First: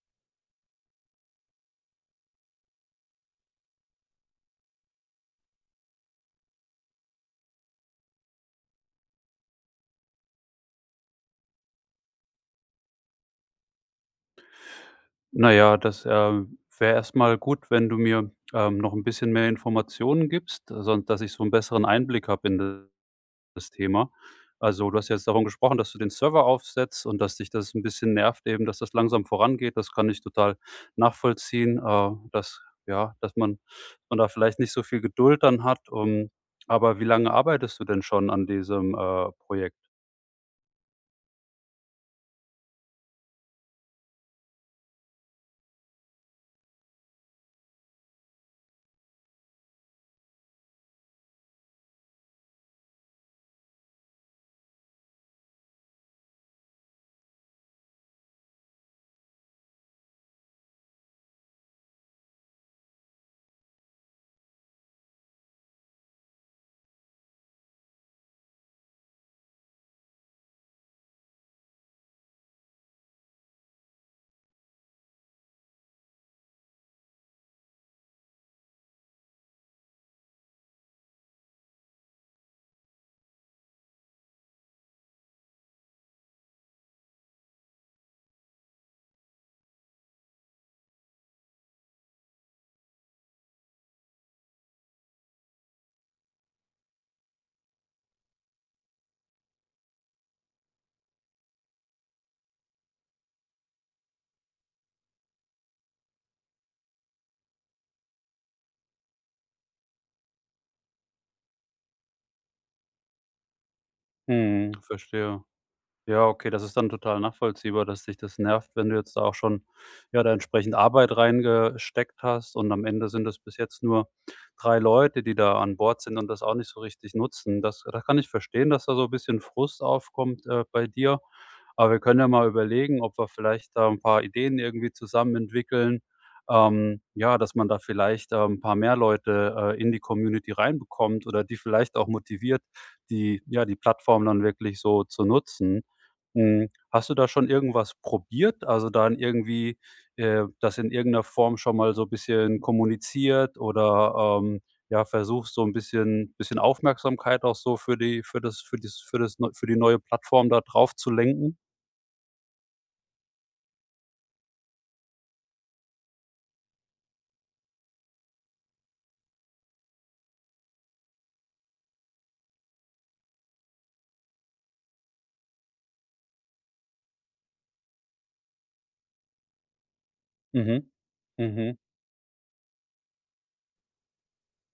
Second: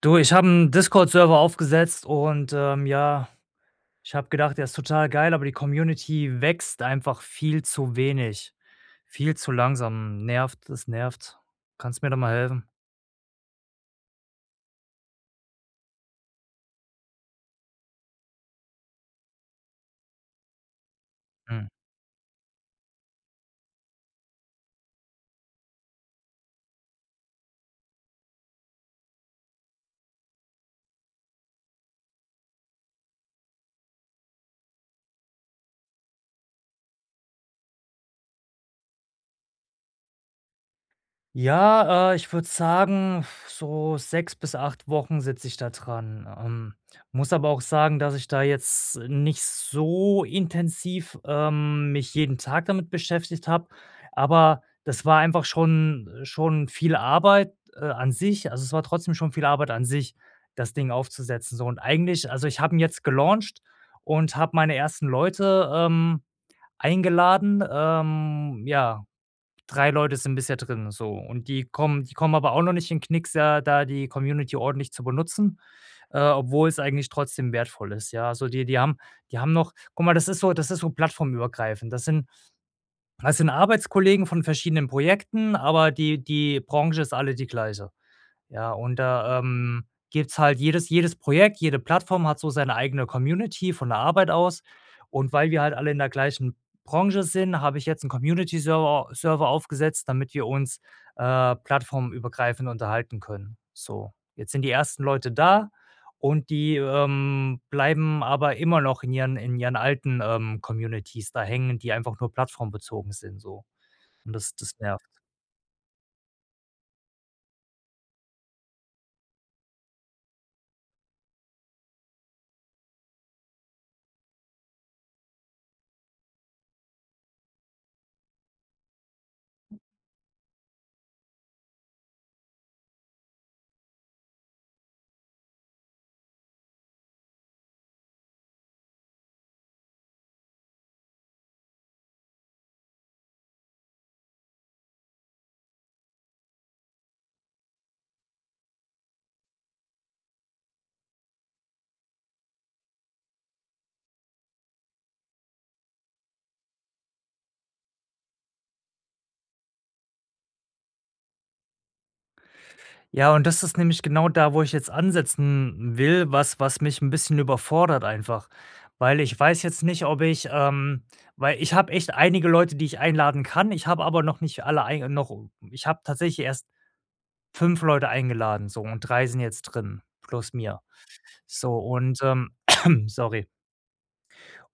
Du, ich habe einen Discord-Server aufgesetzt und ich habe gedacht, der ist total geil, aber die Community wächst einfach viel zu wenig, viel zu langsam. Nervt, das nervt. Kannst mir da mal helfen? Na ja, das, wäre erst mal gut, wenn du mir, noch ein bisschen mehr Informationen gibst, sonst dass ich so einen Mhm. besseren Einblick habe in das Thema. Also, du hast ja jetzt davon gesprochen, dass du den Server aufsetzt und dass dich das ein bisschen nervt eben, dass das langsam vorangeht. Das kann ich total nachvollziehen, dass ja, dass man da vielleicht nicht so viel Geduld dann hat. Aber wie lange arbeitest du denn schon an diesem, Projekt? Ja, ich würde sagen, so 6 bis 8 Wochen sitze ich da dran. Muss aber auch sagen, dass ich da jetzt nicht so intensiv, mich jeden Tag damit beschäftigt habe, aber das war einfach schon viel Arbeit, an sich. Also, es war trotzdem schon viel Arbeit an sich, das Ding aufzusetzen so und eigentlich also, ich habe ihn jetzt gelauncht und habe meine ersten Leute, eingeladen, ja. 3 Leute sind bisher drin, so. Und die kommen aber auch noch nicht in Knicks, ja, da die Community ordentlich zu benutzen, obwohl es eigentlich trotzdem wertvoll ist, ja. Also, die die haben noch guck mal, das ist so plattformübergreifend. Das sind Arbeitskollegen von verschiedenen Projekten, aber die die Branche ist alle die gleiche. Ja, und da, gibt's halt jedes Projekt, jede Plattform hat so seine eigene Community von der Arbeit aus. Und weil wir halt alle in der gleichen Branche sind, habe ich jetzt einen Community-Server Server aufgesetzt, damit wir uns, plattformübergreifend unterhalten können. So, jetzt sind die ersten Leute da und die, bleiben aber immer noch in ihren alten, Communities da hängen, die einfach nur plattformbezogen sind so. Und das Mhm, das nervt. verstehe. Ja, okay, das ist dann total nachvollziehbar, dass dich das nervt, wenn du jetzt da auch schon, ja, da entsprechend Arbeit reingesteckt hast und am Ende sind es bis jetzt nur 3 Leute, die da an Bord sind und das auch nicht so richtig nutzen. Das kann ich verstehen, dass da so ein bisschen Frust aufkommt, bei dir. Aber wir können ja mal überlegen, ob wir vielleicht da ein paar Ideen irgendwie zusammen entwickeln, ja, dass man da vielleicht, 'n paar mehr Leute, in die Community reinbekommt oder die vielleicht auch motiviert, die ja, die Plattform dann wirklich so zu nutzen. Mhm. Hast du da schon irgendwas probiert? Also, dann irgendwie, das in irgendeiner Form schon mal so ein bisschen kommuniziert oder, ja, versuchst so ein bisschen Aufmerksamkeit auch so für die für das für das für das neu für die neue Plattform da drauf zu lenken? Ja, und das ist nämlich genau da, wo ich jetzt ansetzen will, was mich ein bisschen überfordert einfach. Weil ich weiß jetzt nicht, ob ich, weil ich habe echt einige Leute, die ich einladen kann. Ich habe aber noch nicht alle ein noch ich habe tatsächlich erst 5 Leute eingeladen so und 3 sind jetzt drin plus mir. Mhm, mhm. So und sorry.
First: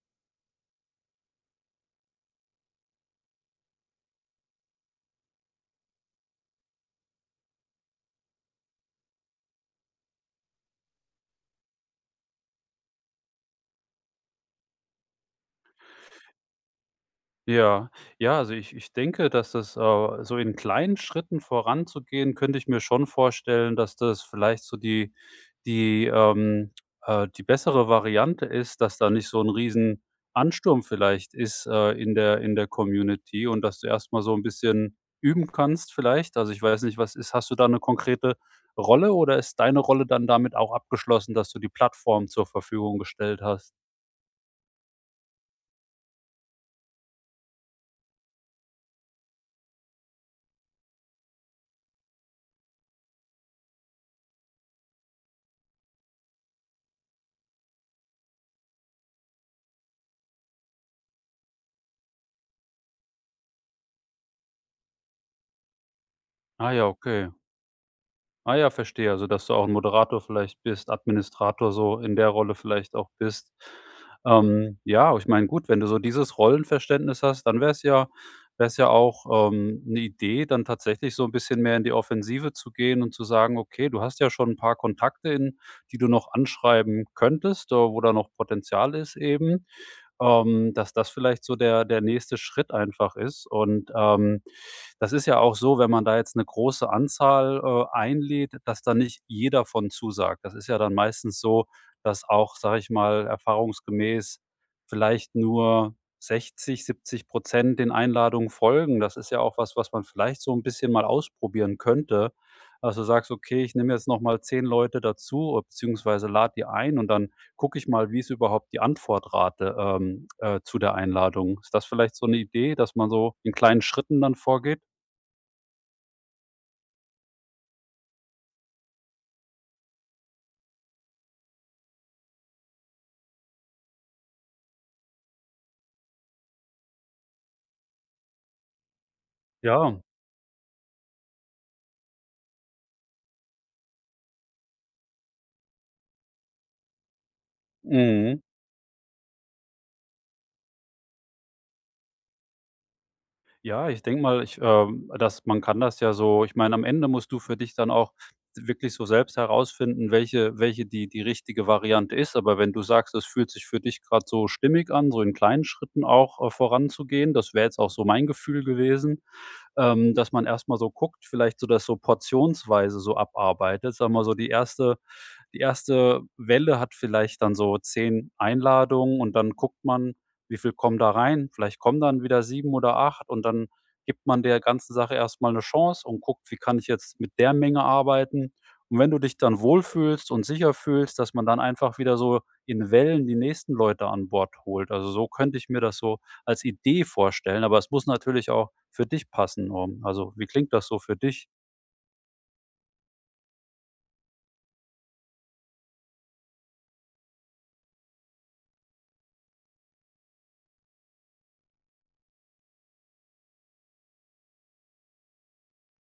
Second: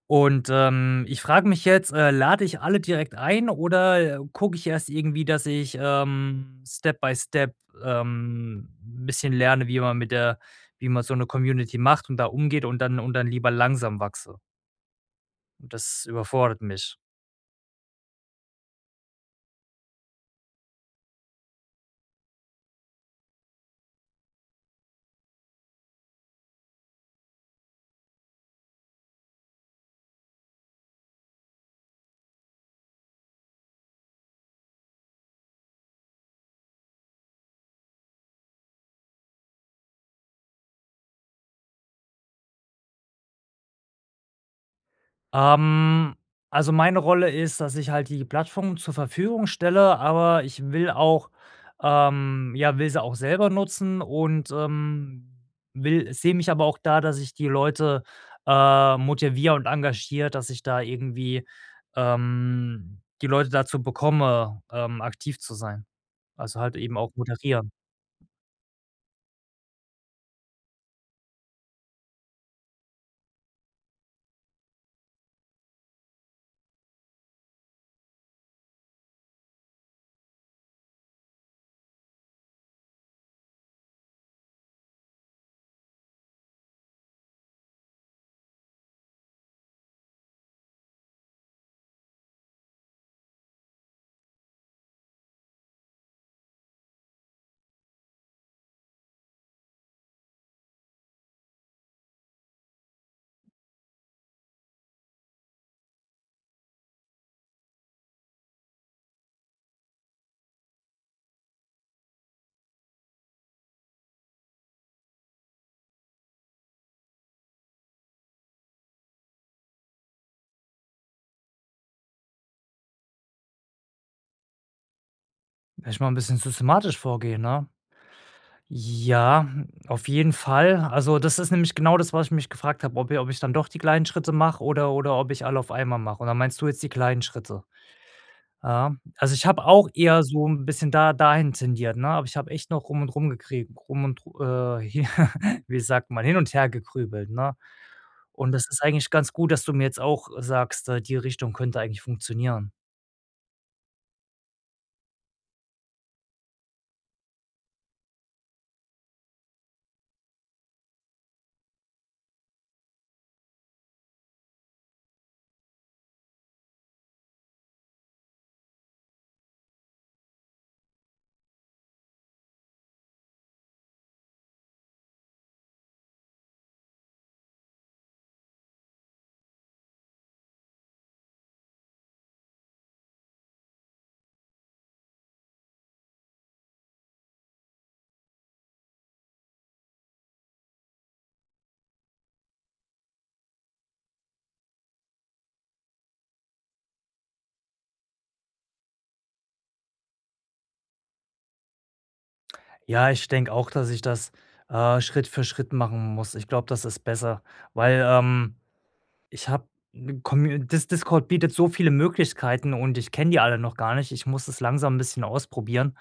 Und, ich frage mich jetzt, lade ich alle direkt ein oder gucke ich erst irgendwie, dass ich, Step by Step, ein bisschen lerne, wie man so eine Community macht und da umgeht und dann lieber langsam wachse? Und das überfordert mich. Ja, ja, also ich denke, dass das, so in kleinen Schritten voranzugehen, könnte ich mir schon vorstellen, dass das vielleicht so die, ähm, die bessere Variante ist, dass da nicht so ein riesen Ansturm vielleicht ist, in der Community und dass du erst mal so ein bisschen üben kannst vielleicht. Also, ich weiß nicht, was ist hast du da eine konkrete Rolle oder ist deine Rolle dann damit auch abgeschlossen, dass du die Plattform zur Verfügung gestellt hast? Ähm, also meine Rolle ist, dass ich halt die Plattform zur Verfügung stelle, aber ich will auch ja, will sie auch selber nutzen und, will sehe mich aber auch da, dass ich die Leute, motiviere und engagiere, dass ich da irgendwie, die Leute dazu bekomme, aktiv zu sein. Also Ah halt ja, eben auch okay. moderieren. Ah ja, verstehe. Also, dass du auch 'n Moderator vielleicht bist, Administrator so in der Rolle vielleicht auch bist. Ja, ich meine, gut, wenn du so dieses Rollenverständnis hast, dann wäre es ja auch, 'ne Idee, dann tatsächlich so 'n bisschen mehr in die Offensive zu gehen und zu sagen: „Okay, du hast ja schon 'n paar Kontakte, in die du noch anschreiben könntest, wo da noch Potenzial ist eben.“ dass das vielleicht so der nächste Schritt einfach ist. Und, das ist ja auch so, wenn man da jetzt eine große Anzahl, einlädt, dass da nicht jeder von zusagt. Das ist ja dann meistens so, dass auch, sage ich mal, erfahrungsgemäß vielleicht nur 60, 70 den Einladungen folgen. Das ist ja auch was, was man vielleicht so ein bisschen mal ausprobieren könnte. Also sagst: „Okay, ich nehme jetzt noch mal 10 Leute dazu, beziehungsweise lad die ein und dann gucke ich mal, wie ist überhaupt die Antwortrate, zu der Einladung? Ist das vielleicht so eine Idee, dass man so in kleinen Schritten dann vorgeht? Vielleicht mal ein bisschen systematisch vorgehen, ne? Ja, auf jeden Fall. Also, das ist nämlich genau das, was ich mich gefragt habe, ob ich dann doch die kleinen Schritte mache oder ob ich alle auf einmal mache. Und da meinst du jetzt die kleinen Schritte. Ja, also, ich habe auch Ja, eher so ein bisschen da dahin tendiert, ne? Aber ich habe echt noch rum und rum gekriegt rum und ru hi wie sagt man, hin und her gekrübelt, ne? mhm. Und das ist eigentlich ganz gut, dass du mir jetzt auch sagst, die Richtung könnte eigentlich funktionieren. Ja, ich denke mal, dass man kann das ja so ich meine, am Ende musst du für dich dann auch wirklich so selbst herausfinden, welche die richtige Variante ist. Aber wenn du sagst, es fühlt sich für dich gerade so stimmig an, so in kleinen Schritten auch, voranzugehen, das wäre jetzt auch so mein Gefühl gewesen. Dass man erst mal so guckt, vielleicht so das so portionsweise so abarbeitet. Sagen wir mal so, die erste Welle hat vielleicht dann so 10 Einladungen und dann guckt man, wie viel kommen da rein? Vielleicht kommen dann wieder 7 oder 8 und dann gibt man der ganzen Sache erst mal 'ne Chance und guckt, wie kann ich jetzt mit der Menge arbeiten? Und wenn du dich dann wohlfühlst und sicher fühlst, dass man dann einfach wieder so in Wellen die nächsten Leute an Bord holt. Also, so könnte ich mir das so als Idee vorstellen, aber es muss natürlich auch für dich passen. Also, wie klingt das so für dich? Ja, ich denke auch, dass ich das, Schritt für Schritt machen muss. Ich glaube, das ist besser, weil ich habe das Discord bietet so viele Möglichkeiten und ich kenne die alle noch gar nicht. Ich muss es langsam 'n bisschen ausprobieren,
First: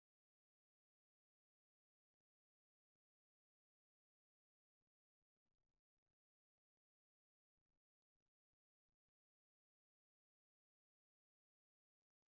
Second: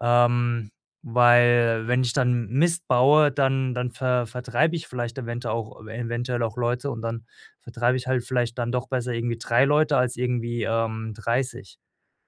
ähm, weil wenn ich dann Mist baue, dann vertreibe ich vielleicht eventuell auch Leute und dann vertreibe ich halt vielleicht dann doch besser irgendwie 3 Leute als irgendwie, 30.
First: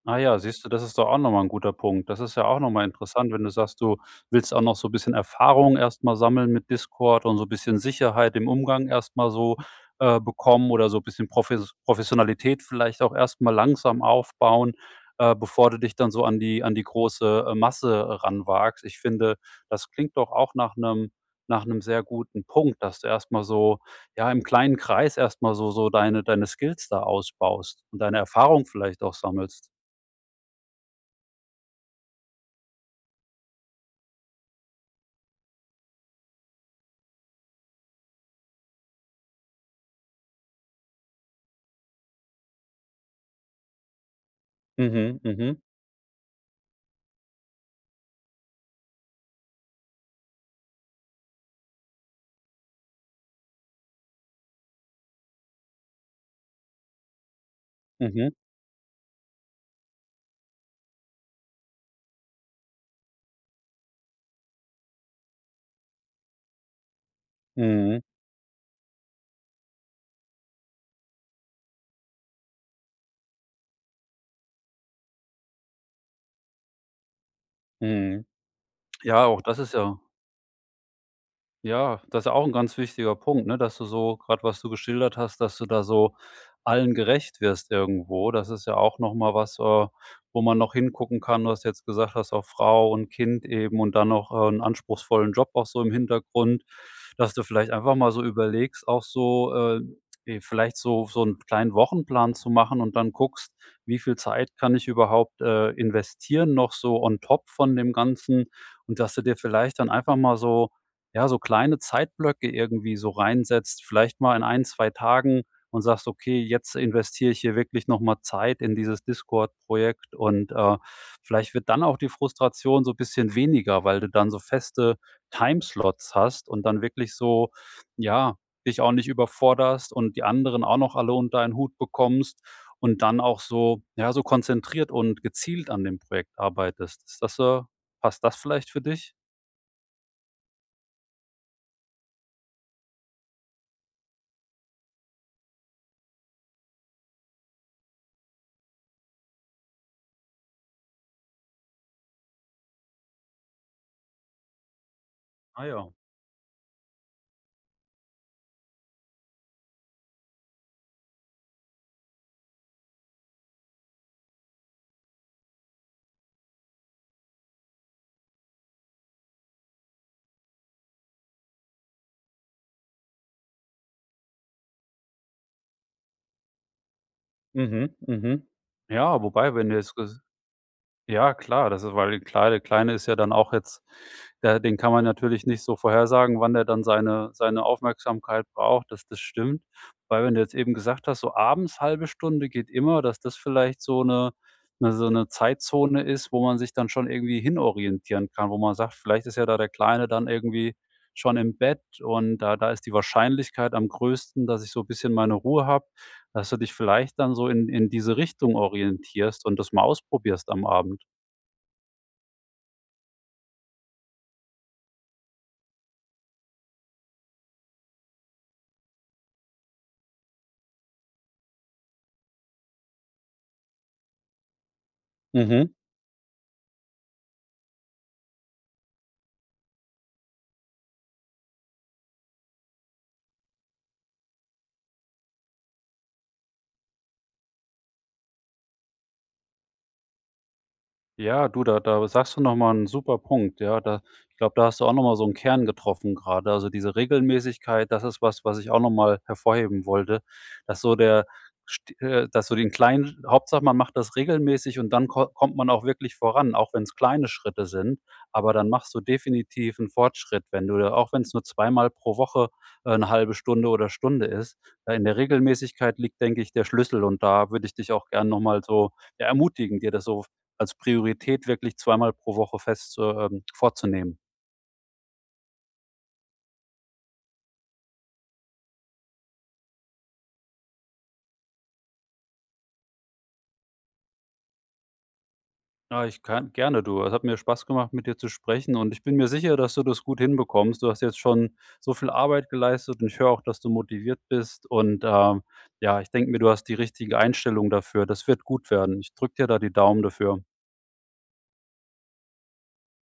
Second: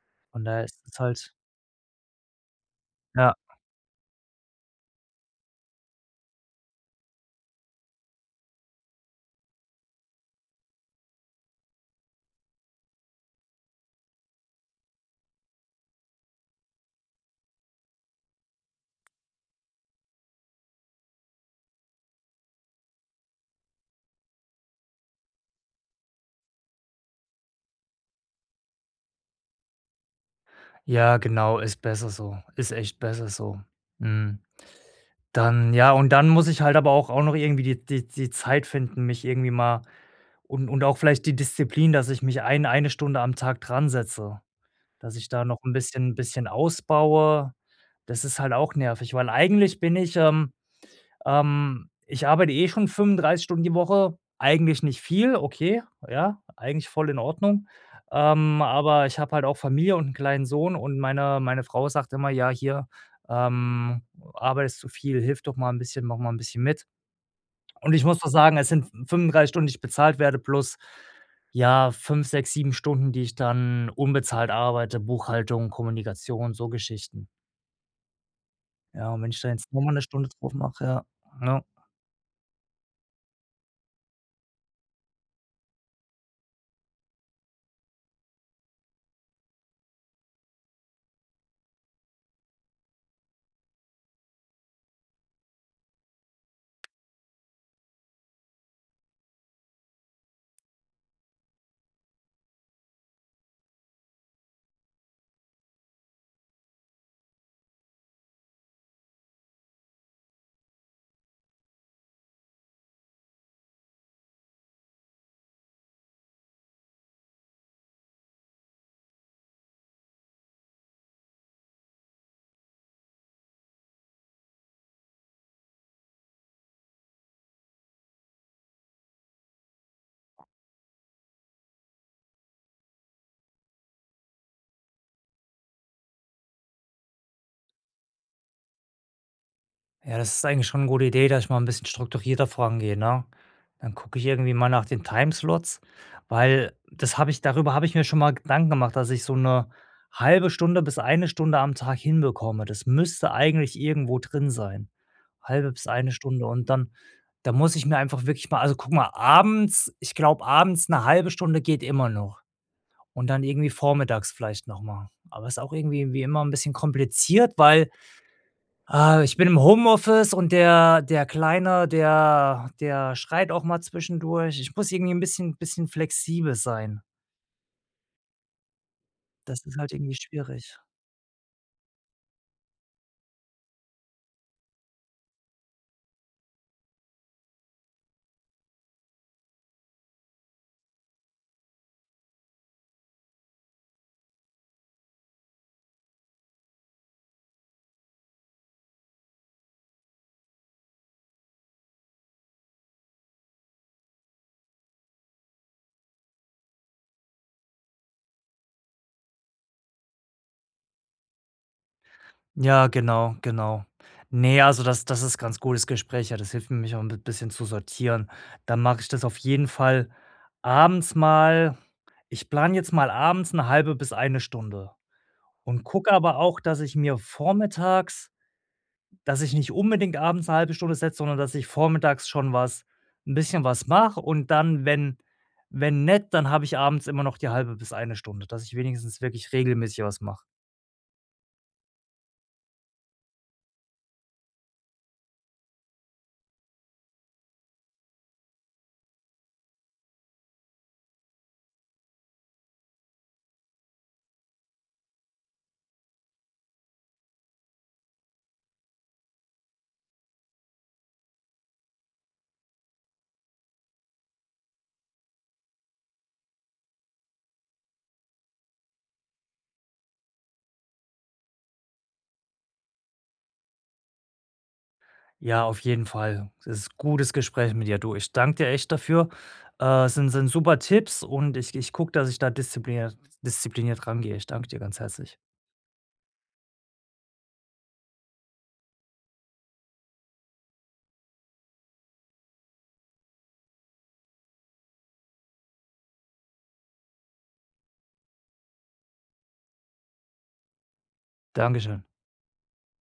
Ah ja, Von siehst daher du, ist das es ist doch auch noch halt mal 'n guter Punkt. Das ist ja auch noch mal interessant, ja, wenn du sagst, du willst auch noch so ein bisschen Erfahrung erst mal sammeln mit Discord und so ein bisschen Sicherheit im Umgang erst mal so, bekommen oder so ein bisschen Professionalität vielleicht auch erst mal langsam aufbauen, bevor du dich dann so an die große, Masse ranwagst. Ich finde, das klingt doch auch nach einem sehr guten Punkt, dass du erst mal so, ja, im kleinen Kreis erst mal so so deine Skills da ausbaust und deine Erfahrung vielleicht auch sammelst. ja genau, ist besser so, ist echt besser so. Mhm. Dann ja, und dann muss ich halt aber auch auch noch irgendwie die Zeit finden, mich irgendwie mal und auch vielleicht die Disziplin, dass ich mich eine Stunde am Tag dran setze, dass Mhm, ich da noch mhm, ein bisschen ausbaue. Das ist halt auch nervig, weil ich arbeite eh schon 35 Stunden die Woche, eigentlich nicht viel, okay, ja, eigentlich voll in Ordnung. mhm, Aber ich habe halt auch Familie und einen kleinen Sohn und meine Frau sagt immer: „Ja, hier, ähm, arbeitest zu viel, hilf doch mal ein bisschen, mach mal ein bisschen mit.“ Und mhm, ich muss doch sagen, es sind 35 Stunden, die ich bezahlt werde plus, ja, 5, 6, 7 Stunden, die ich dann unbezahlt arbeite, Buchhaltung, Kommunikation, so Geschichten. mhm. Ja, und Ja, wenn ich auch da das jetzt ist noch mal ja 'ne Stunde drauf mache, ja, ja. Ja, das ist ja auch ein ganz wichtiger Punkt, ne, dass du so gerade was du geschildert hast, dass du da so allen gerecht wirst irgendwo. Das ist ja auch noch mal was, wo man noch hingucken kann. Du hast jetzt gesagt, hast auch Frau und Kind eben und dann noch, 'n anspruchsvollen Job auch so im Hintergrund, dass du vielleicht einfach mal so überlegst, auch so, vielleicht so so einen kleinen Wochenplan zu machen und dann guckst, wie viel Zeit kann ich überhaupt, investieren noch so on top von dem Ganzen und dass du dir vielleicht dann einfach mal so ja, so kleine Zeitblöcke irgendwie so reinsetzt, vielleicht mal in ein 2 Tagen und sagst: „Okay, jetzt investiere ich hier wirklich noch mal Zeit in dieses Discord-Projekt“ und, vielleicht wird dann auch die Frustration so ein bisschen weniger, weil du dann so feste Timeslots hast und dann wirklich so, ja, dich auch nicht überforderst und die anderen auch noch alle unter einen Hut bekommst und dann auch so, ja, so konzentriert und gezielt an dem Projekt arbeitest. Passt das vielleicht für dich? Ja, das ist eigentlich schon eine gute Idee, dass ich mal ein bisschen strukturierter vorangehe, ne? Dann gucke ich irgendwie mal nach den Timeslots, weil das habe ich darüber habe ich mir schon mal Gedanken gemacht, dass ich so eine halbe Stunde bis eine Stunde am Tag hinbekomme. Das müsste eigentlich irgendwo drin sein. Ah Halbe bis ja. eine Stunde und dann da muss ich mir einfach wirklich mal also, guck mal, abends ich glaube, abends eine halbe Stunde geht immer noch und dann irgendwie vormittags vielleicht noch mal. Aber ist auch irgendwie wie immer ein bisschen kompliziert, weil ah, ich bin im Homeoffice und der Kleine, der schreit auch mal zwischendurch. Ich muss irgendwie ein bisschen flexibel sein. Mhm, mhm. Ja, wobei, Das wenn du ist halt jetzt irgendwie ges schwierig. Ja, klar, das ist weil der Kleine Kleine ist ja dann auch jetzt da, den kann man natürlich nicht so vorhersagen, wann der dann seine Aufmerksamkeit braucht. Dass das stimmt. Weil wenn du jetzt eben gesagt hast, so abends halbe Stunde geht immer, dass das vielleicht so eine 'ne so eine Zeitzone ist, wo man sich dann schon irgendwie hinorientieren kann, wo man sagt, vielleicht ist ja da der Kleine dann irgendwie schon im Bett und da ist die Wahrscheinlichkeit am größten, dass ich so ein bisschen meine Ruhe habe, dass du dich vielleicht dann so in diese Richtung orientierst und das mal ausprobierst am Abend. Ja, genau, genau. Ne, also das ist ganz gutes Gespräch, ja, das hilft mir, mich auch ein bi bisschen zu sortieren. Dann mache ich das auf jeden Fall abends mal ich plane jetzt mal abends eine halbe bis eine Stunde Mhm. und gucke aber auch, dass ich mir vormittags dass ich nicht unbedingt abends eine halbe Stunde setze, sondern dass ich vormittags schon was ein bisschen was mache und dann, wenn wenn nett, dann habe ich abends immer noch die halbe bis eine Stunde, dass ich wenigstens wirklich regelmäßig was mache. Ja, du, da sagst du noch mal 'n super Punkt, ja. Da Ich glaube, da hast du auch noch mal so einen Kern getroffen gerade. Also, diese Regelmäßigkeit, das ist was, was ich auch noch mal hervorheben wollte, dass so der st dass so den kleinen, Hauptsache, man macht das regelmäßig und dann ko kommt man auch wirklich voran, auch wenn es kleine Schritte sind. Aber dann machst du definitiv einen Fortschritt, wenn du da auch wenn es nur 2-mal pro Woche, 'ne 1 Stunde oder Stunde ist. Da in der Regelmäßigkeit liegt, denke ich, der Schlüssel und da würde ich dich auch gerne noch mal so, ja, ermutigen, dir das so als Priorität wirklich 2-mal pro Woche fest, zu, vorzunehmen. Ja, auf jeden Fall. Es ist ein gutes Gespräch mit dir, du. Ich danke dir echt dafür. Es sind super Tipps und ich gucke, dass ich da diszipliniert rangehe. Ich danke dir ganz herzlich. Ja, ich kann gerne du. Es hat mir Spaß gemacht, mit dir zu sprechen und ich bin mir sicher, dass du das gut hinbekommst. Du hast jetzt schon so viel Arbeit geleistet und ich höre auch, dass du motiviert bist und, ja, ich denke mir, du hast die richtige Einstellung dafür. Das wird gut werden. Ich drücke dir da die Daumen dafür. Dankeschön.